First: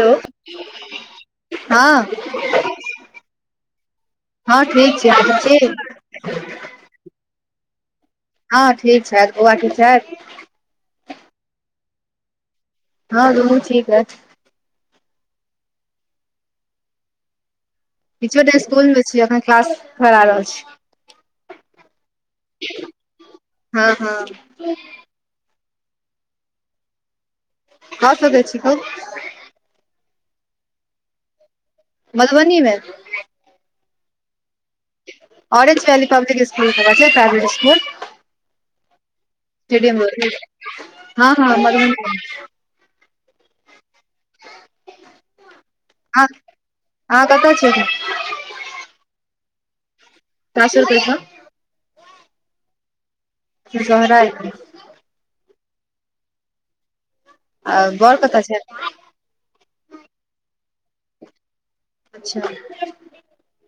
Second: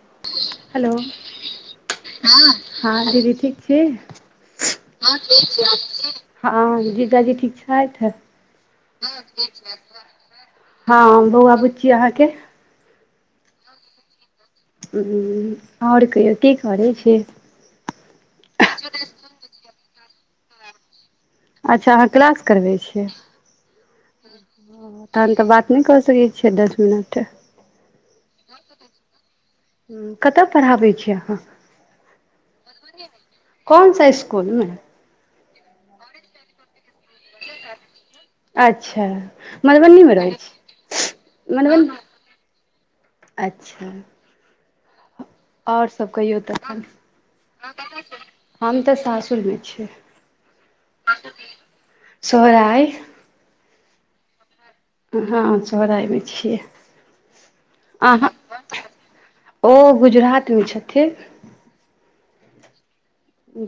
Hello hello हँ हँ दीदी ठीक छी। हँ ठीक छै अहाँ ठीक हँ जीजी जी ठीक छह। हँ ठीक छथि बौआ ठीक छथि। हँ बौआ बुच्ची अहाँके। हँ दुनू ठीक अ। ह आओर कहियौ की करै छै। किछो टा स्सकुल मे छी अखन क्लास भरा रहल छी। अच्छा अहाँ क्लास करबै छियै। हँ हँ। तहन तऽ बात नहि कऽ सकै छियै दस मिनट कह सके छी कह। कतय पढ़ाबै छीिय अहाँ। मधुबनी मे कोन सा इसकुल मे अरेंज भाली पब्लिक स्कुल खब प्राइभेट स्कुल अच्छा मधुबनी मे रोड रहै छी हँ हँ मधुबनी अच्छा आओर सब अहाँ कहियौ तखन अहाँ कतऽ छियै अखन हम तऽ सासुर मे छीयै [unintelligible] सोहरा अए [unintelligible] हँ सोहराय होइ छियै आ बर कतऽ छथि [unintelligible] ओ गुजरात में छथिन अच्छा [unintelligible]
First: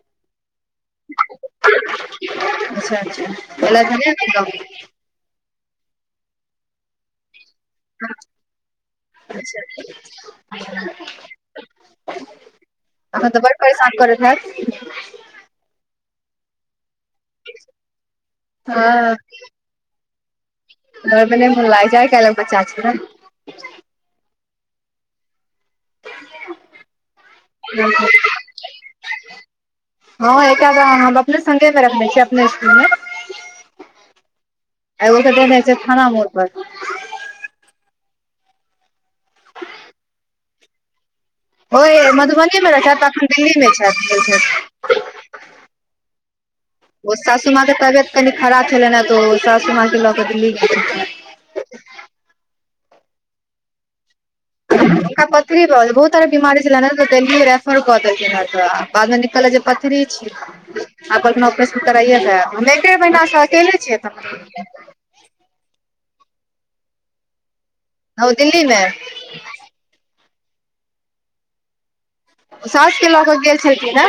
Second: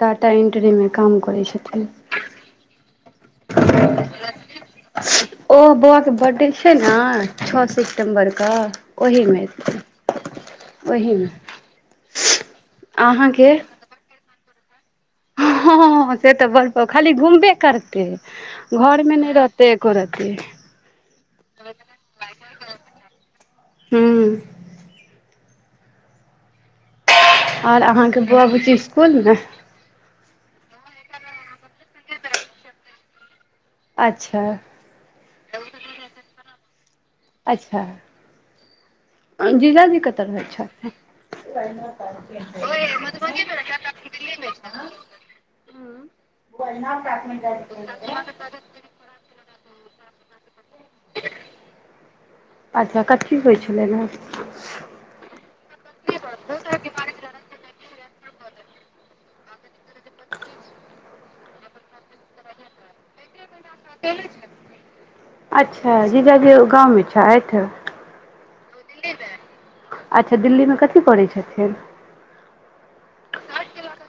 डाटा एन्ट्री में [unintelligible] अच्छा अच्छा एलैथ ह ने एखन गांव ओ बौआ कऽ बर्थडे छै न छओ स सितम्बर कऽ ओहिमे अच्छा एथिन [inaudible] ओहिमे [unintelligible] अखन अहाँ केँ [unintelligible] [unintelligible] हँ से तऽ बड़ प खाली घुमबे करते घर मे नै रह - - ते एको रत्ती घर में नै मोन लागे छै आई कैलहैक बच्चा छियै न हूँ [unintelligible] और अहाँ कऽ बुआ बुची इसकुल में हँ एकटा कऽ हम अपने संगे में रखने छियै अपने इसकुल में अच्छा एगो केँ देनै छयै थाना मोड़ पर अच्छा आ जीजाजी कतऽ रहै छथी ओहि मधुबनी मे रहै छथि अखन दिल्ली मे [unintelligible] छथि गेल छथि हऽ ओ सासू माँ के तबियत कनि खराब छलैह ने तऽ ओ सासु माँ के लऽ कऽ दिल्ली गेलखिन ह [inaudible] अच्छा कथी होइ छ्लैन ह हुनका पत्थरी भऽ गेलै बहुत सारा बीमारी छल देल्ही रेफर कऽ देलखिन तऽ बाद मे निकलले जे पथरी छी आब कहलखीन ऑपरेशन करइे के आयब हम एक महिना से अकेले छी [unintelligible] अच्छा जीजा जी गाँव मे छैथ ह दिल्ली मे दिल्ली में अच्छा दिल्ली मे कथी करै छथिन ओ सउस कऽ लऽ कऽ गेल छलखीन हे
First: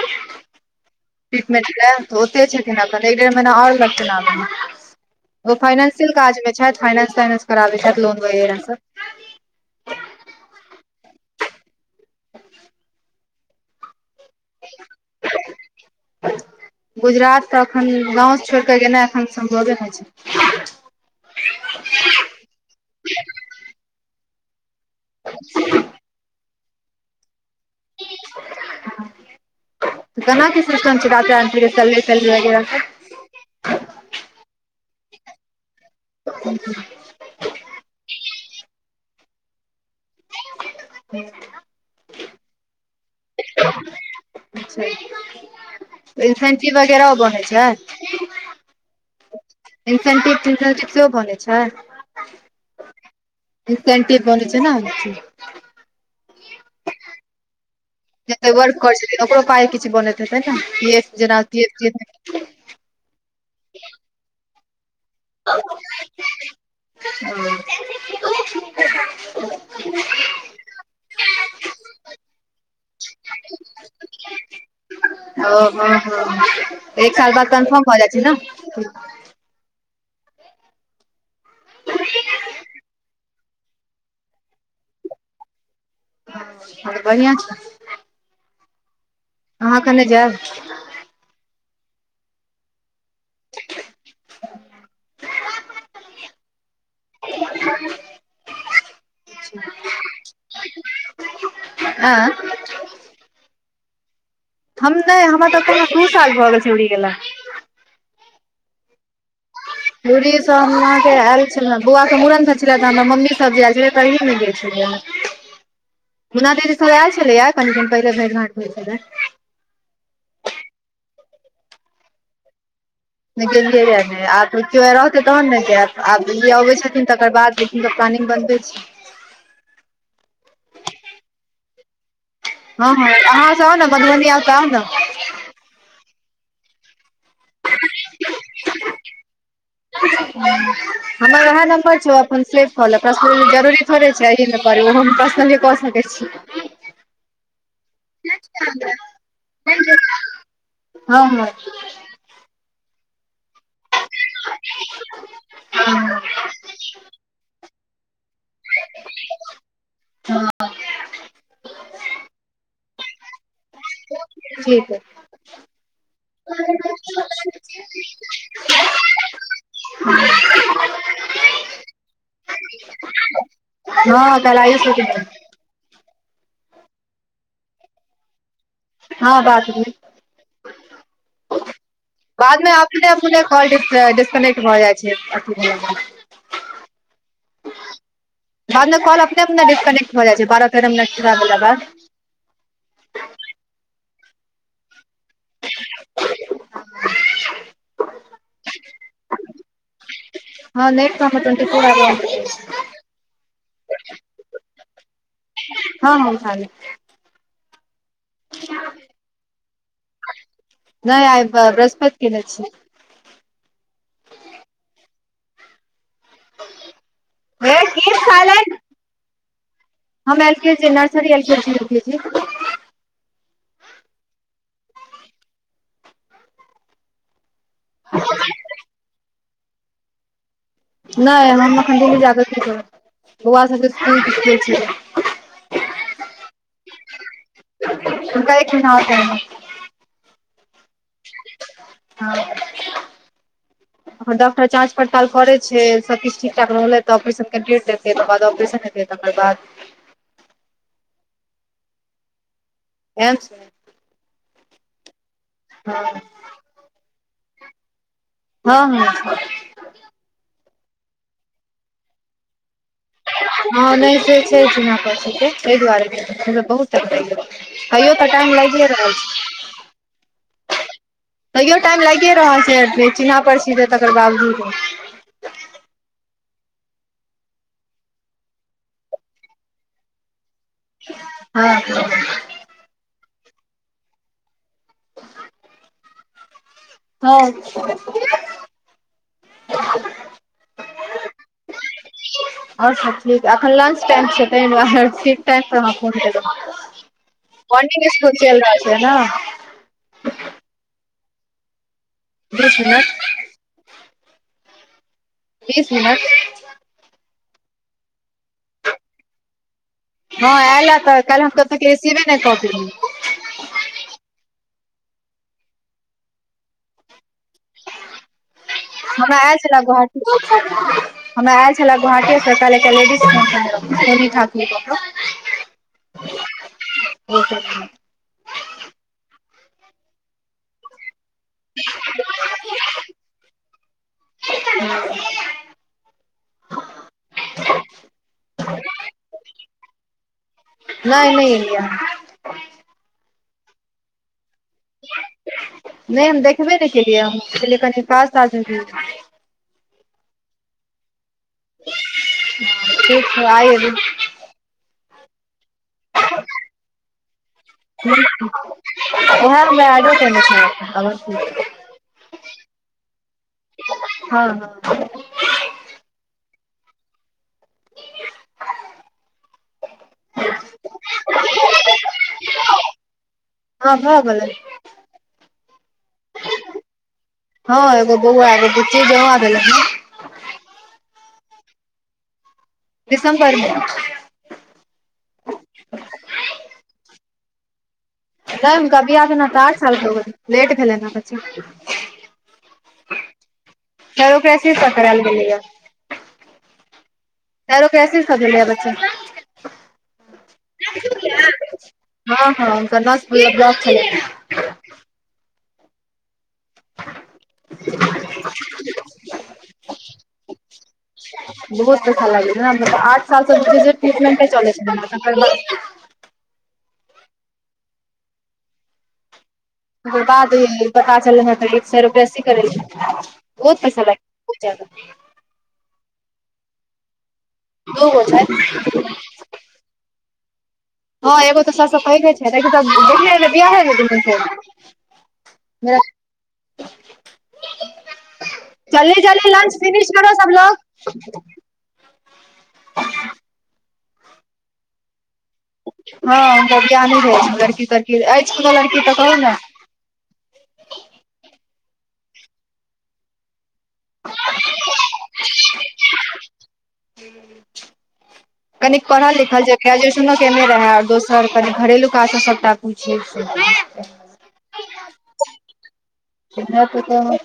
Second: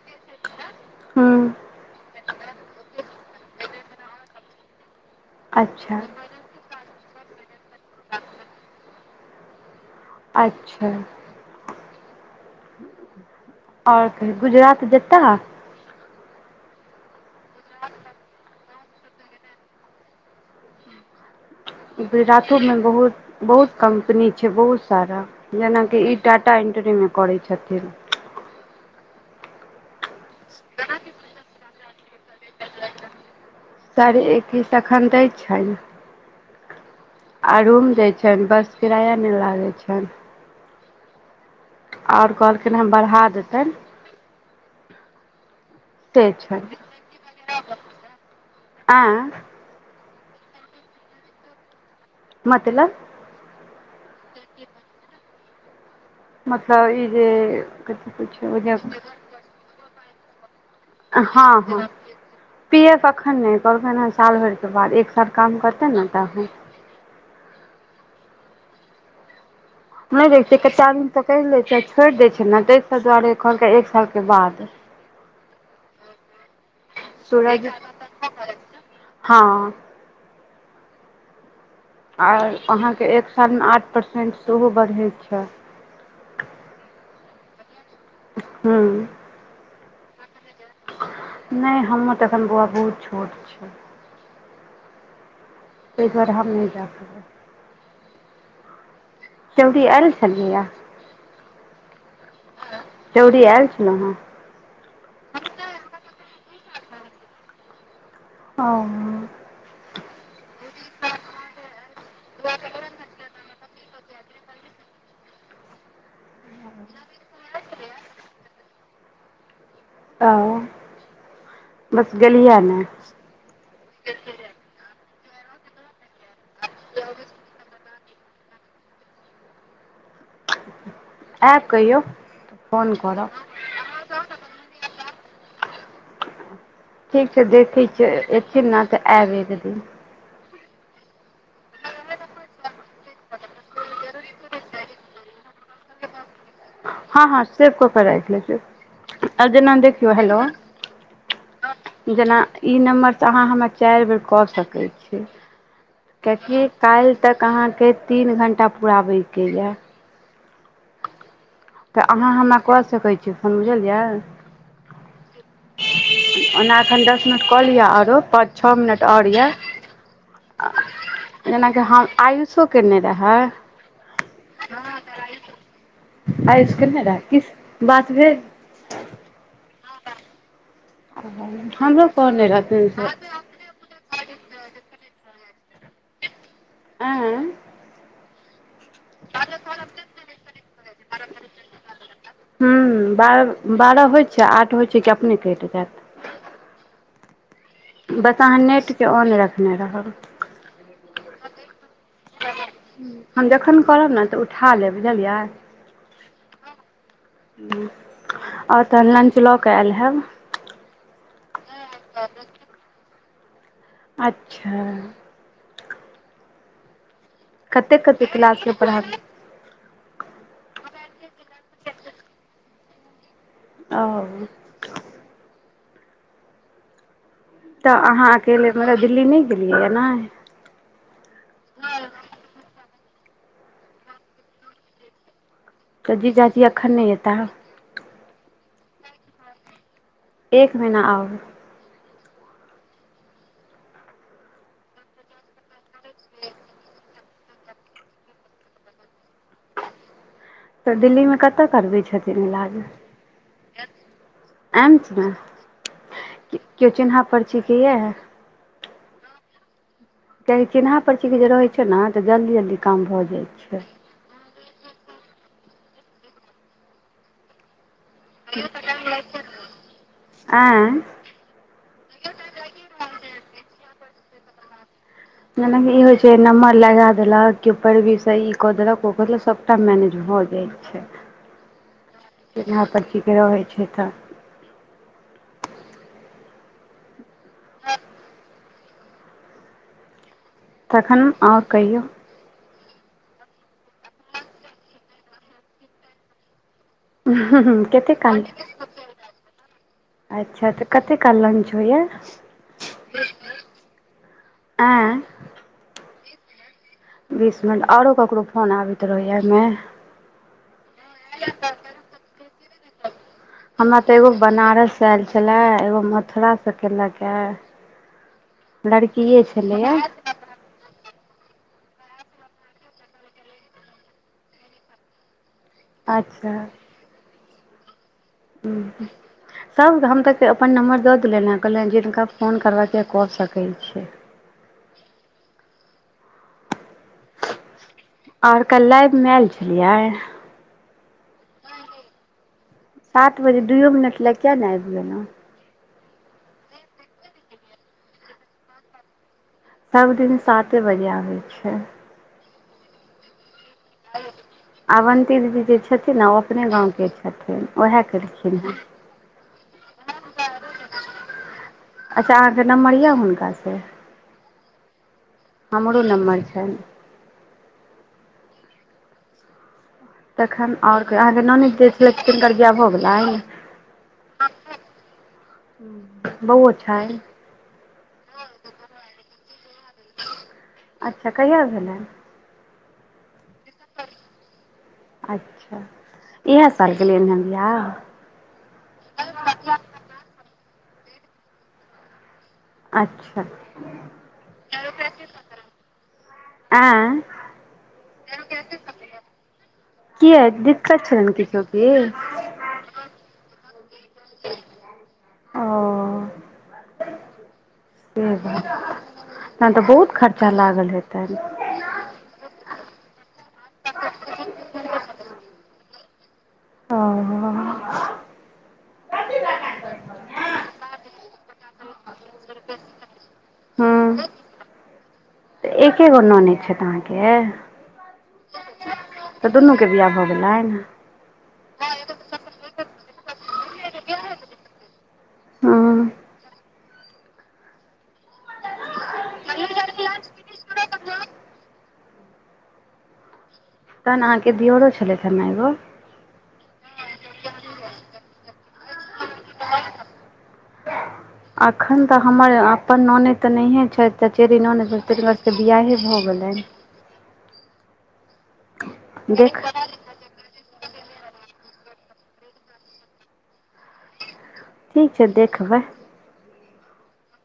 हूँ ट्रीटमेंट लै तऽ ओते छथिन अपन एक डेढ़ महिना और लगतै आबै में ओ अच्छा फाइनेंशियल काज में छथि फाइनेंस ताइनेंस कराबैत छथि लोन वगैरह सब अच्छा और कहियो गुजरात जेता [inaudible] गुजरात तऽ एखन गाँव सँ छोड़ि कऽ गेना एखन सम्भवे नै छैन गुजरातो में बहुत बहुत कम्पनी छै बहुत सारा जेनाकि ई टाटा [unintelligible] करै छथिन [unintelligible] सारे एक्कीस एखन दै छै न कम्पनी आ रूम दय छैन बस किराया नै लागे छैन [unintelligible] और कहलखिन हं बढ़ा देतैन [unintelligible] से छनि इन्सेंटीव वगेर बने छै [unintelligible] इन्सेंटिव तिन्सेंटिव सेहो बनै छै मतलब इन्सेंटिव बनै छै न मतलब ई जे कथी कहै जेते छै ओ जे वर्क करै छथिन ओकरो पाइ किछ बनैत हेतै न हँ हँ [inaudible] पी एफ अखन नै कहलकैन हं साल भरि केँ बाद एक साल काम करतै ने तखन [unintelligible] नै दै छै कतेक आदमी पकैड़ लै छै छोड़ दै छै न तैय सब दुआरे कहलके एक साल केँ बाद ओ हो हो एक साल बाद सूरज कन्फर्म भ जाइ छै न हँ और अहाँकेँ एक साल में आठ परसेन्ट सेहो बढ़ैत छै और बढ़िआँ छै [unintelligible] अहाँ अखन नै जायब नै हमर तऽ एखन बौआ बहुत छोट छै तैय दुआरे हम नै जायब पब चौरी ऐल छैलिहि य आँ [inaudible] चौरी ऐल छलौ हँ हम नै हमरा तऽ पोने दू साल भऽ गेल छै [unintelligible] गेला हऽ दूी सब हमरा के आयल छले बौआ के मुड़न सब छले त हमरा मम्मी सब जे आयल छले [unintelligible] दीदी सब आयल छलैया कनि दिन पहिले भेंट घांठ भेल छलै तऽ [inaudible] बस गेलियै न गेलियै य नै आब त कियो रहतै तहन ने जायब अबैत छथिन तकर बाद प्लानिंग बनबै छी [unintelligible] ऐब कहियौ तऽ हँ फोन हँ करब अहाँ सभ आउ न मधुबनी ऐब तऽ आउ तऽन ठीक छै देखै छी एथिन न तऽ आयब एक दिन [unintelligible] हमर वएह नम्बर छै अपन सेव को लेब पर्सनली जरूरी थोड़े छै [unintelligible] ऽ सकै छी हँ हँ सेव को के राखि लय छि [inaudible] - आब जेना देखिय हेलो हँ हँ [inaudible] जेना ई नम्बर स अहाँ हमर चाइ बेर कऽ सकै छी कियाकि काइल तक अहाँ केँ तीन घण्टा पुराबै केँ यऽ तऽ अहाँ हमरा कऽ सकै छी फोन बुझलियै ठीक अय [unintelligible] ओना दस मिनट कऽ लिअ ओरो पाँच छओ मिनट ओर यए [unintelligible] जेनाकि हम आयुषो केने रहै हँ काइल आयुषो केने रहे आयुष केने रहे कि बात भेल [unintelligible] हँ बात भेल हमरो कहने बादमे रहथिन अपने ज अपने कॉल डिस्कनेक्ट भ जाइ छै अथी भेला आए बाद मे कॉल अपने अपने डिकने्ट भए जाइ छै बारह तेरह मिनट क बाद हूँ बारह बारह होइ छै आठ होइ छै कि अपने कटि जायत बस अहाँ नेटके ऑन रखने रहब हँ नेट तऽ हमर टवेन्टीफोर आवर हम जखन करब ने तऽ उठा लेब बुझलियै हँ हँ उठा लैब ओर तऽ लंच लऽ केऽ आयल हैब नय आइ पैव बृहस्पति कने छी अच्छा हे कते कीप कते क्लास के साइलेंट पढ़ हम L K G nursery L KG U KG ओऽ तऽ अहाँ अकेले मने दिल्ली नय गेलियै य ने नय हम अखन दिल्ली जाके कि करब बौआ सब के [inaudible] त जीजाजी अखन नय ऐता [inaudible] एक महीना आउर हँ [inaudible] ओ डॉक्टर जाच पड़ताल करे छै सब किछ ठीक ठाक रहल त ऑपरेशन डेट देतै तकर बाद ऑपरेशन हे तय तकर बाद तऽ दिल्लीमे कतऽ करबै छथिन इलाज एम्स मे एम्स मे हँ क्यो चिन्हा पर्ची के एय हँ हँ छथिन कआि चिन्हा परची के जे रहे छै ने जल्दी जल्दी काम भ जाय [inaudible] हँ नय से छै चिन्हा परची दुआारे बहु टाइम लग अइयो तऽ टाइम लागे रहल छै आँय तैयो टाइम लाइगे रहल छै चिन्हा परची दे तकर बावजूदो मने ई होइ छै नम्बर लगा देलक कि पैवीसँ ई कऽ देलक ओऽ देलक सभटा मैनेज भऽ जाइ हँ [inaudible] चीन्हा परची के रहै छै तऽ अच्छा [inaudible] तखन ओर कहियौ ओर सब ठीक एखन लांच टाइम छै त ठीक टाइम पर अहाँ फोन केलो मनिंग कते स्कूल काल चएल रहल छै न अच्छा तऽ कते काल लगे छो होइया दस मिनट [inaudible] [inaudible] आँए बीस मिनट। बीस मिनट आओरो करो फोन आबैत रहैया एहिमे। ह आयल तऽ कालतसीबे ने कऽ हमरा ते एगो बनारस आयल छले एगो मथुरा से केलक हमरा लड़किए आयल छले छलै। गोहाटी हमरा आयल छल गुहाटीसँ ठुर अच्छा। ह। सभ हम तऽ अपन नम्बर दऽ देले ने। कहलनि जे जिनका फोन करबऽ के कऽ सकैत छै। [unintelligible] ओर क्ला मैल चलिया नहि नहि एलियै हम सात बजे दुइयो मिनट लए किए नहि आबि गेलहु नहि हम देखबे नहि केलियै हम पे कनि पास आ जी सभ दिन साते बजे आबे छै ठीक ह आई अभी अवन्ती दीदी जे छथिन ने ओ अपने गाव के छथि ठीक ओएह मै आडो कने छै अच्छा अहाँकेँ नम्बर यए हुनकासँ ह हमरो नम्बर छै। तखन आओर अहाँकेँ नै जे छलै हुनकर वियाह भ हो गेलै ह भऽ गेलोल बौओ छनि हँग बहु आब च अच्छा कहिया भेलै। दिस्बर मे अच्छा इएह सर गेलिय बिह नहि कभी आ ने तऽ आठ साल के लेट भेलै ने बच्चा अच्छा फेर ओकरा शिफ्ट करायल गेलैये आ आरो कैसे सब भेलै बच्चा कि दऽ छलनि किछ कि ह ह गनाथप ब्लॉक छै ओ। नहि तऽ बहुत खर्चा लागल ह बहुत अच्छा लागै छै नेऽ आठ सालसँ टमेट चलै छै आ। करबाद पता चल ह तऽ गर बेसी करेल बहुत हूँ पैसा लाग बहुत जदा जी। तऽ एके गो ननाद छथि अहाँकेँ दो गो छै तऽ दुनूके वियाह भऽ गेलै ने ह एगो तऽ सस कहहिले छै तऽ देख बि हो ने हूँ नहि। चले चल लंच फनिश करो सभ लोग ह। तहन अहाँकेँ दियरो छलथि हे एगो हँ हुनका ज्ञाने रहय छ लड़की तड़की अछि कोनो लड़की तऽ कहुन अखन तक हमर अपन ननैद तऽ नहिये छै चचेरी ननैद तकरातवियाहे‌ भऽ गेलै कनी पढ़ल देख लिखल जदी ग्रेजुएशनो केने रहै आर दोसर घरेलू काज सभटा पूछिपुछिक ठीक छै देखबै ना ना तो देखब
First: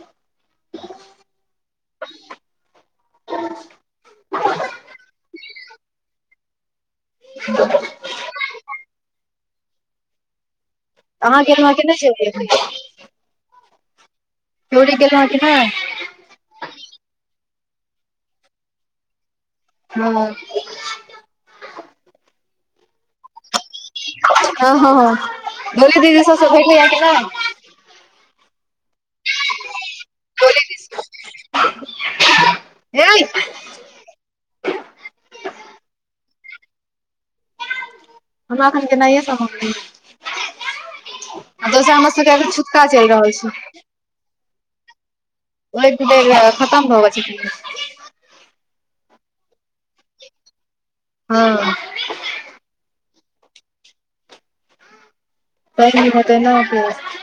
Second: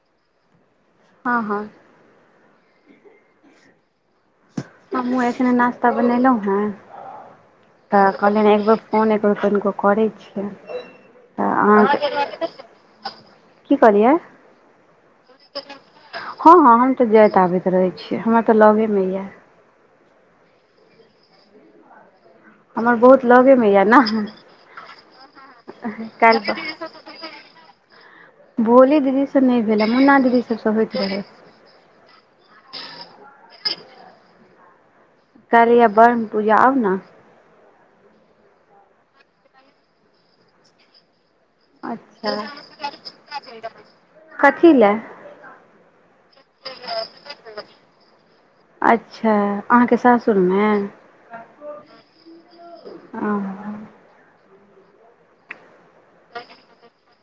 हँ हँ हमहुूँ एखने नाास्ता बनेलहुँ हें ह तऽ कहलियनि एक बेर फोने परभैट करि अहाँ गेल रहौं कि नहि छलियै की कहलियै जोरी गेलहकि नहि हँ हँ हम तऽ जाइत आबैत रहै छीियै हमर तऽ लगे मे यऽ हँ हमर बहुत लगे मे ये नऽह हँ हँ हँ डोली दीदी सबसँ भेटैया काइल्हस कि नहि भोली दीदी से नहि भेलहेंय‍। हमरा दीदी से सब होइत रहे [unintelligible] काल्हि ये ब्रह्म पूजा आउ न हमरा एखन गेनायये संभव नहि--ऐ आ दोसर हमर अच्छा सबके एखन छुतका चलि रहल छैय कथी ले ओहि दुआरे खतम भऽ गेल छैय अच्छे अहाँके सासुर मे--ह हँ तैह दिन भऽ के नह केश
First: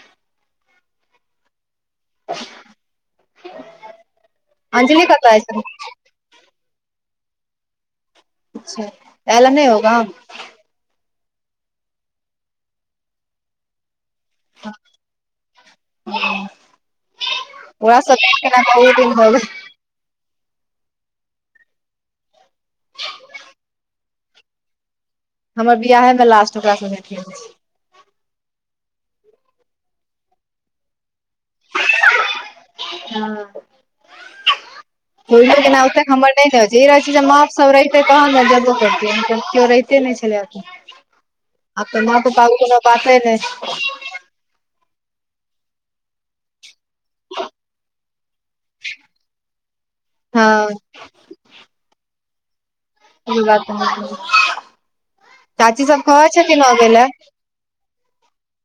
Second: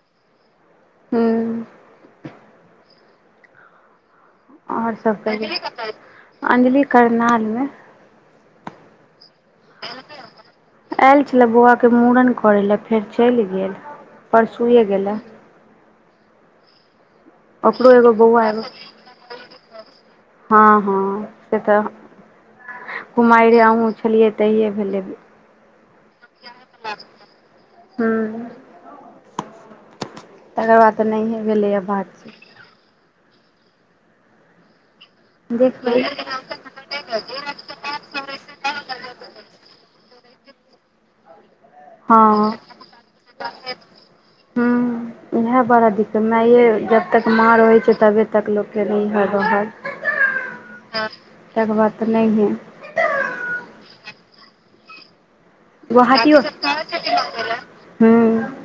हूँ [unintelligible] आओर अंजली सभ कतऽ अछि एखन कहियौ अंजलि करनााल मे अच्छऽ ऐल नहि ओ गांव ऐल छलय बौआ के मुड़न करयलय फेर चलि गेल परसुये गेलए ओकरो ओकरा एगो स भेंट बौआ एगो केनाय बहुत दिन भऽ गेल हँ हँ से तऽ कुमारिये हमहुँ छलियै तहिये भेलै भेंट हमर बियाहे मे लास्ट ओकरा स भेंट भेल रहै हूँ तकर बाद तऽ नहिये भेलैये बात ह भ केना देखबै बातहेतै नहि छै रहै छै ज ओ सब रहिते तहन ने जेबो कैरतीयै मगर कियो रहिते नहि छलयत आ न तऽ माघ हँ फागुनतक बातें नहीं हुं उहे बड़ा दिक्कत माये जबतक माँ रहय छैय तबे तक लोक फेर हँ हुनका--तेँ दुआरे तऽ नहि गेल ई बात त हम--चाची सब कहैय गुवाहाटियो छथिन्ह आनै ले हूँ